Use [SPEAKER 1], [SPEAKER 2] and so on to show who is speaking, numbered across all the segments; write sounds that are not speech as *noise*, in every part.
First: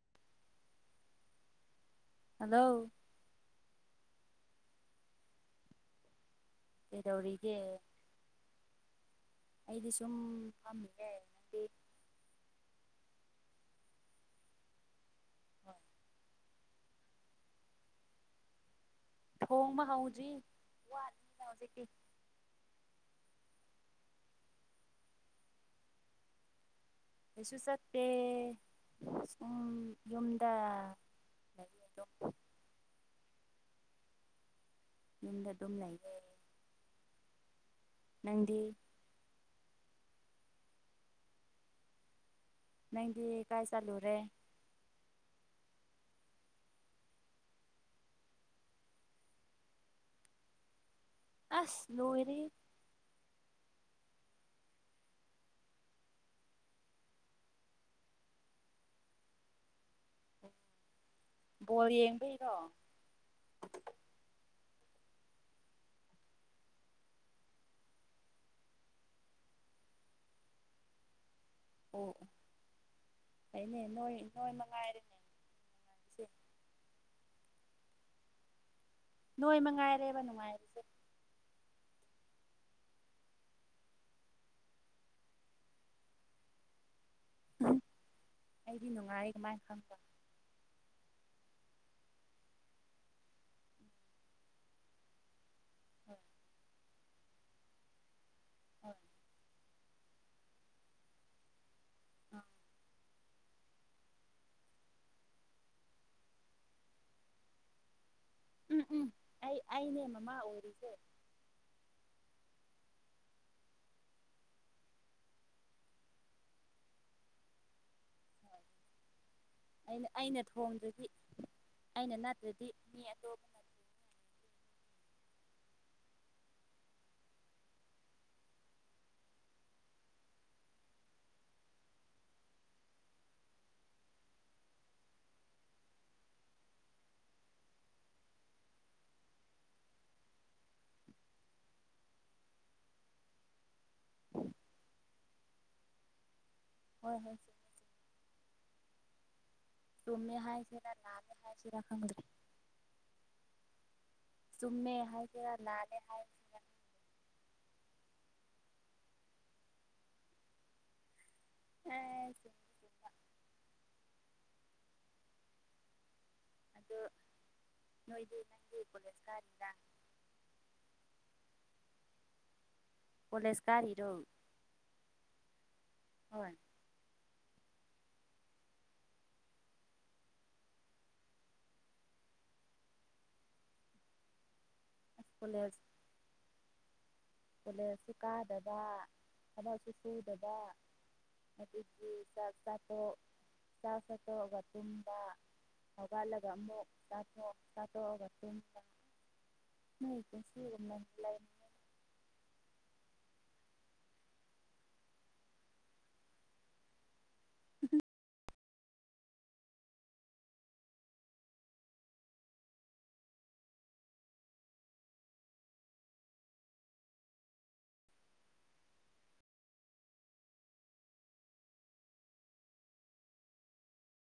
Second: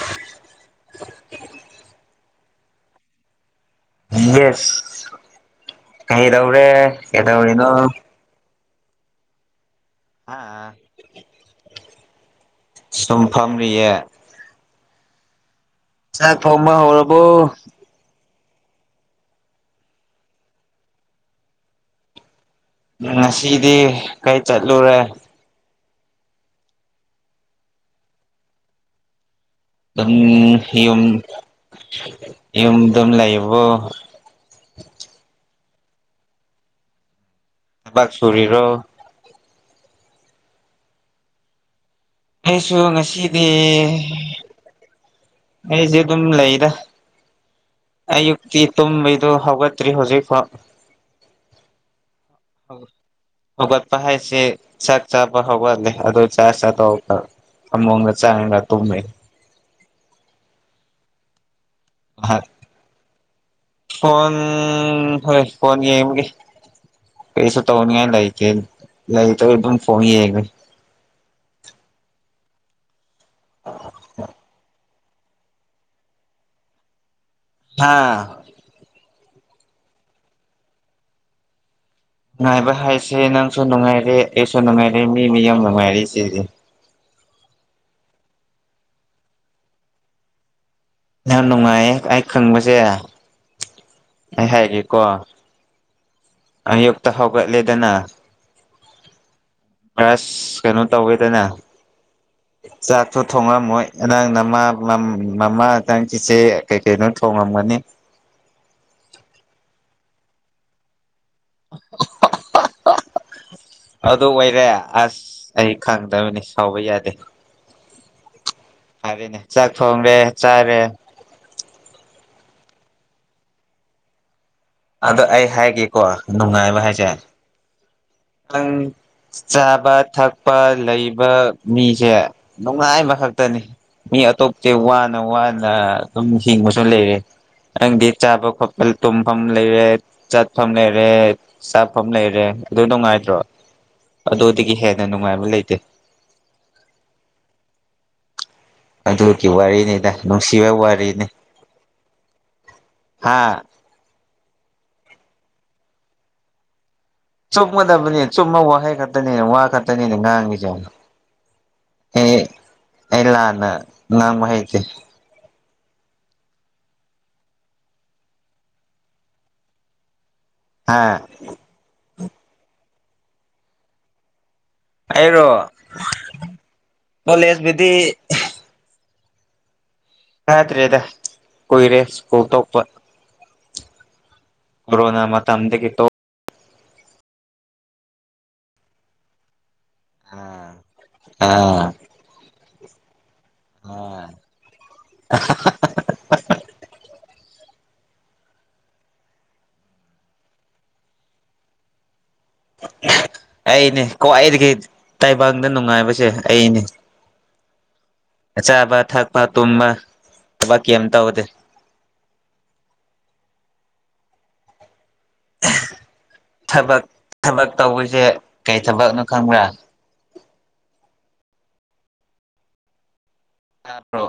[SPEAKER 1] *inaudible*
[SPEAKER 2] hello
[SPEAKER 1] yes ꯀꯩꯗꯧꯔꯦ
[SPEAKER 2] ꯀꯩꯗꯧꯔꯤꯒꯦ
[SPEAKER 1] ꯀꯩꯗꯧꯔꯤꯅꯣ
[SPEAKER 2] ꯑꯩꯗꯤ ꯁꯨꯝ
[SPEAKER 1] ꯍꯥꯥ
[SPEAKER 2] ꯐꯝꯃꯤꯌꯦ ꯅꯪꯗꯤ
[SPEAKER 1] ꯁꯨꯝꯐꯝꯃꯤꯌꯦ ꯊꯣꯡꯕ ꯍꯧꯔꯕꯣ
[SPEAKER 2] ꯊꯣꯡꯕ ꯍꯥꯎꯗ꯭ꯔꯤ ꯋꯥꯠꯂꯤꯅ ꯍꯧꯖꯤꯛꯇꯤ
[SPEAKER 1] ꯉꯁꯤꯗꯤ ꯀꯩ ꯆꯠꯂꯨꯔꯦ
[SPEAKER 2] ꯀꯩꯁꯨ ꯆꯠꯇꯦ ꯁꯨꯝ
[SPEAKER 1] ꯑꯗꯨꯝ
[SPEAKER 2] ꯌꯨꯝꯗ
[SPEAKER 1] ꯌꯨꯝ
[SPEAKER 2] ꯂꯩꯌꯦ ꯑꯗꯨꯝ
[SPEAKER 1] ꯌꯨꯝꯗꯨꯝ ꯂꯩꯕꯣ
[SPEAKER 2] ꯌꯨꯝꯗ ꯑꯗꯨꯝ ꯂꯩꯌꯦ
[SPEAKER 1] ꯊꯕꯛ
[SPEAKER 2] ꯅꯪꯗꯤ
[SPEAKER 1] ꯁꯨꯔꯤꯔꯣ ꯑꯩꯁꯨ
[SPEAKER 2] ꯅꯪꯗꯤ
[SPEAKER 1] ꯉꯁꯤꯗꯤ
[SPEAKER 2] ꯀꯥꯏ ꯆꯠꯂꯨꯔꯦ
[SPEAKER 1] ꯑꯩꯁꯦ ꯑꯗꯨꯝ ꯂꯩꯗꯥ ꯑꯌꯨꯛꯇꯤ ꯇꯨꯝꯕꯩꯗꯣ ꯍꯧꯒꯠꯇ꯭ꯔꯤ ꯍꯧꯖꯤꯛ ꯐꯥꯎ
[SPEAKER 2] ꯑꯁ ꯂꯣꯏꯔꯦꯍꯦ
[SPEAKER 1] ꯍꯧꯒꯠꯄ ꯍꯥꯏꯁꯤ ꯆꯥꯛ ꯆꯥꯕ ꯍꯧꯒꯠꯂꯦ ꯑꯗꯨ ꯆꯥ ꯆꯥꯊꯣꯛ ꯑꯒ ꯐꯃ‌ꯣꯡꯗ ꯆꯪꯉꯒ ꯇꯣꯃꯦ
[SPEAKER 2] ꯕꯣꯜ
[SPEAKER 1] ꯉꯥꯏꯍꯥꯛ
[SPEAKER 2] ꯌꯦꯡꯕꯩꯔꯣ
[SPEAKER 1] ꯎꯝ ꯍꯣꯏ ꯄꯣꯟ ꯌꯦꯡꯕꯒꯤ ꯀꯩꯁꯨ ꯇꯧꯅꯤꯉꯥꯏ ꯂꯩꯇ‌ꯦ ꯂꯥꯏꯇꯕꯩ ꯑꯗꯨꯝ ꯐꯣꯟ ꯌꯦꯉꯤ
[SPEAKER 2] ꯑꯣ ꯑꯩꯅꯦ ꯅꯣꯏ ꯅꯣꯏ ꯃꯉꯥꯏꯔ‌ꯦ *unintelligible*
[SPEAKER 1] ꯍꯥꯥ
[SPEAKER 2] ꯅꯣꯏ ꯃꯉꯥꯏꯔꯦꯕ ꯅꯨꯡꯉꯥꯏꯔꯤꯁꯦ
[SPEAKER 1] ꯅꯨꯡꯉꯥꯏꯕ ꯍꯥꯏꯁꯦ ꯅꯪꯁꯨ ꯅꯨꯡꯉꯥꯏꯔꯦ ꯑꯩꯁꯨ ꯅꯨꯡꯉꯥꯏꯔꯦ ꯃꯤ ꯃꯤ ꯌꯥꯝ ꯅꯨꯡꯉꯥꯏꯔ ꯁꯤꯗꯤ
[SPEAKER 2] ꯑꯩꯗꯤ ꯅꯨꯡꯉꯥꯏꯌꯦ ꯀꯃꯥꯏꯅ ꯈꯪꯕ
[SPEAKER 1] ꯌꯥꯝ ꯅꯨꯡꯉꯥꯏꯌꯦ ꯑꯩ ꯈꯪꯕꯁꯦ ꯑꯩ ꯍꯥꯏꯒꯦꯀꯣ
[SPEAKER 2] ꯍꯣꯏ
[SPEAKER 1] ꯑꯌꯨꯛꯇ ꯍꯧꯒꯠꯂꯦꯗꯅ
[SPEAKER 2] ꯍꯦꯏ
[SPEAKER 1] ꯄꯔ꯭ꯁ ꯀꯩꯅꯣ ꯇꯧꯋꯦꯗꯅ
[SPEAKER 2] ꯎꯝ
[SPEAKER 1] ꯆꯥꯛ ꯁꯨ ꯊꯣꯡꯉꯝꯃꯣꯏ ꯅꯪ ꯅꯃꯥ ꯃꯃꯥ ꯍꯆꯥꯡꯁꯤꯁꯦ ꯀꯩ ꯀꯩꯅꯣ ꯊꯣꯡꯉꯝꯒꯅꯤ *inaudible*
[SPEAKER 2] ꯎꯝ ꯎꯝ ꯑꯩ ꯑꯩꯅꯦ ꯃꯃꯥ ꯑꯣꯔꯤꯁꯦ
[SPEAKER 1] *inaudible* ꯑꯗꯨ ꯑꯣꯏꯔꯦ ꯑꯁ ꯑꯩ ꯈꯪꯗꯕꯅꯤ ꯁꯥꯎꯕ ꯌꯥꯗꯦ ꯐꯥꯔꯦꯅꯦ
[SPEAKER 2] ꯑꯩꯅ ꯑꯩꯅ ꯊꯣꯡꯗ꯭ꯔꯗꯤ ꯑꯩꯅ ꯅꯠꯇꯗꯤ ꯃꯤꯑꯇꯣꯞꯅꯥ
[SPEAKER 1] ꯑꯗ ꯑꯩ ꯍꯥꯏꯒꯦꯀꯣ ꯅꯨꯡꯉꯥꯏꯕ ꯍꯥꯏꯁꯦ ꯅꯪ ꯆꯥꯕ ꯊꯛꯄ ꯂꯩꯕ ꯃꯤꯁꯦ ꯅꯨꯡꯉꯥꯏ ꯑꯃꯈꯛꯇꯅꯤ ꯃꯤ ꯑꯇꯣꯞꯇꯦ ꯋꯥꯅ ꯋꯥꯅ ꯑꯗꯨꯝ ꯍꯤꯡꯕꯁꯨ ꯂꯩꯔꯦ ꯅꯡꯗꯤ ꯆꯥꯕꯥ ꯈꯣꯠꯄ ꯇꯨꯝꯕꯥꯝ ꯐꯝ ꯂꯩꯔꯦ ꯆꯠꯐꯝ ꯂꯩꯔꯦ ꯆꯥꯐꯝ ꯂꯩꯔꯦ ꯑꯗꯨ ꯅꯨꯡꯉꯥꯏꯇ꯭ꯔꯣ ꯑꯗꯨꯗꯒꯤ ꯍꯦꯟꯅ ꯅꯨꯡꯉꯥꯏꯕ ꯂꯩꯇꯦ
[SPEAKER 2] ꯍꯣꯏ ꯍꯣꯏ
[SPEAKER 1] ꯑꯗꯨ ꯋꯥꯔꯤꯅꯤꯗ
[SPEAKER 2] ꯆꯨꯝꯃꯦ ꯆꯨꯝꯃꯦ ꯆꯨꯝꯃꯦ
[SPEAKER 1] ꯅꯨꯡꯁꯤꯕ
[SPEAKER 2] ꯍꯥꯏꯁꯤꯔꯥ
[SPEAKER 1] ꯋꯥꯔꯤꯅꯤ
[SPEAKER 2] ꯂꯥꯜꯂꯦ ꯍꯥꯏꯁꯤꯔꯥ ꯈꯪꯗ꯭ꯔꯦ
[SPEAKER 1] ꯍꯥ
[SPEAKER 2] ꯆꯨꯃꯦ ꯍꯥꯏꯒꯔ ꯂꯥꯂꯦ ꯍꯥꯏꯔ
[SPEAKER 1] ꯆꯨꯞꯒꯗꯕꯅꯤ ꯆꯨꯃꯕꯥ ꯋꯥꯍꯩ ꯈꯛꯇꯅꯤꯅꯦ ꯋꯥ ꯈꯛꯇꯅꯤꯅꯦ ꯉꯥꯡꯉꯁꯦ
[SPEAKER 2] ꯑꯦ
[SPEAKER 1] ꯑꯥ
[SPEAKER 2] ꯆꯨꯝꯗꯤ ꯆꯨꯝꯕ
[SPEAKER 1] ꯑꯩꯂꯥꯅꯥ ꯉꯥꯡꯕꯥꯍꯤꯇꯦ
[SPEAKER 2] ꯑꯗꯨ ꯅꯣꯏꯗꯤ ꯅꯪꯒꯤ ꯀꯣꯂꯦ ꯁꯥꯔꯤꯗ
[SPEAKER 1] ꯍꯥꯥ
[SPEAKER 2] ꯑꯣꯂꯦ ꯏꯁ ꯀꯥꯔ ꯏꯔꯣ
[SPEAKER 1] ꯑꯩꯔꯣ
[SPEAKER 2] ꯍꯣꯏ
[SPEAKER 1] ꯑꯣ ꯂꯩꯦꯁꯕꯤꯗꯤ ꯐꯠꯇ꯭ꯔꯦꯗ ꯀꯨꯏꯔꯦ ꯁ꯭ꯀꯨꯜ ꯇꯣꯛꯄ ꯀꯣꯅꯥ ꯃ
[SPEAKER 2] ꯑꯁ
[SPEAKER 1] ꯃꯇꯝ ꯑꯗꯒꯤ
[SPEAKER 2] ꯀꯣꯂꯦꯖ
[SPEAKER 1] ꯀꯦ ꯇꯣ
[SPEAKER 2] ꯀꯣꯂꯦꯖꯁꯨ ꯀꯥꯗꯕ ꯊꯨ ꯁꯨꯗꯕ
[SPEAKER 1] ꯑꯥ
[SPEAKER 2] ꯑꯗꯨꯒꯤ ꯆꯇꯥꯄ ꯆꯇ ꯇꯨꯝꯗ ꯍ ꯂ ꯃ ꯆ ꯇꯣꯀꯑꯒꯥ ꯇꯨꯝꯕꯥ ꯅꯣꯏ ꯄꯨꯟꯁꯤ ꯒꯨꯝꯅ ꯂꯩ
[SPEAKER 1] ꯑꯩꯅꯦ ꯈ꯭ꯋꯥꯏꯗꯒꯤ ꯇꯥꯏꯕꯪꯗ ꯅꯨꯡꯉꯥꯏꯕꯁꯦ ꯑꯩꯅꯦ
[SPEAKER 2] ꯎꯝ
[SPEAKER 1] ꯆꯥꯕ ꯊꯛꯄ ꯇꯨꯝꯕ ꯊꯕꯛ ꯀꯔꯤꯝ ꯇꯧꯗꯦ ꯊꯕꯛ ꯊꯕꯛ ꯇꯧꯕꯁꯦ ꯀꯩ ꯊꯕꯛꯅꯣ ꯈꯪꯕ꯭ꯔꯥ ꯍꯥ꯭ꯔꯣ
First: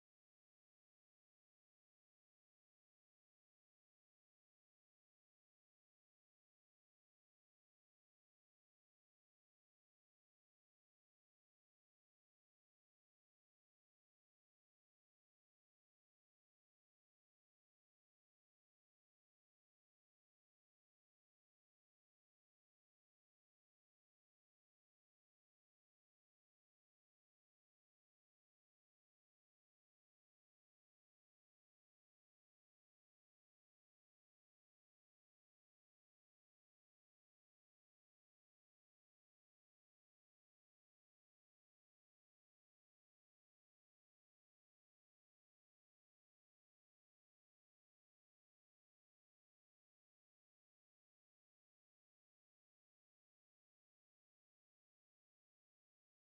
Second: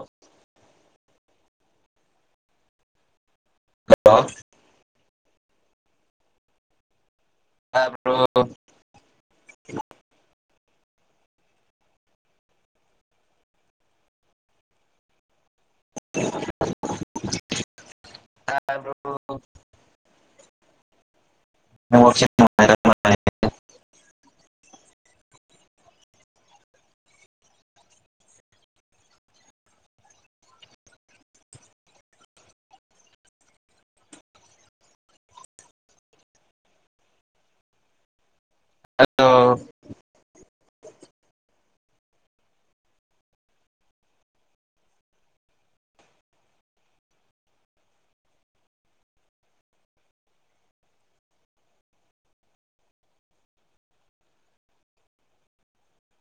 [SPEAKER 1] ꯍꯜꯂꯣ ꯇꯕ꯭ꯔꯣ ꯑ *unintelligible* ꯍꯜꯂꯣ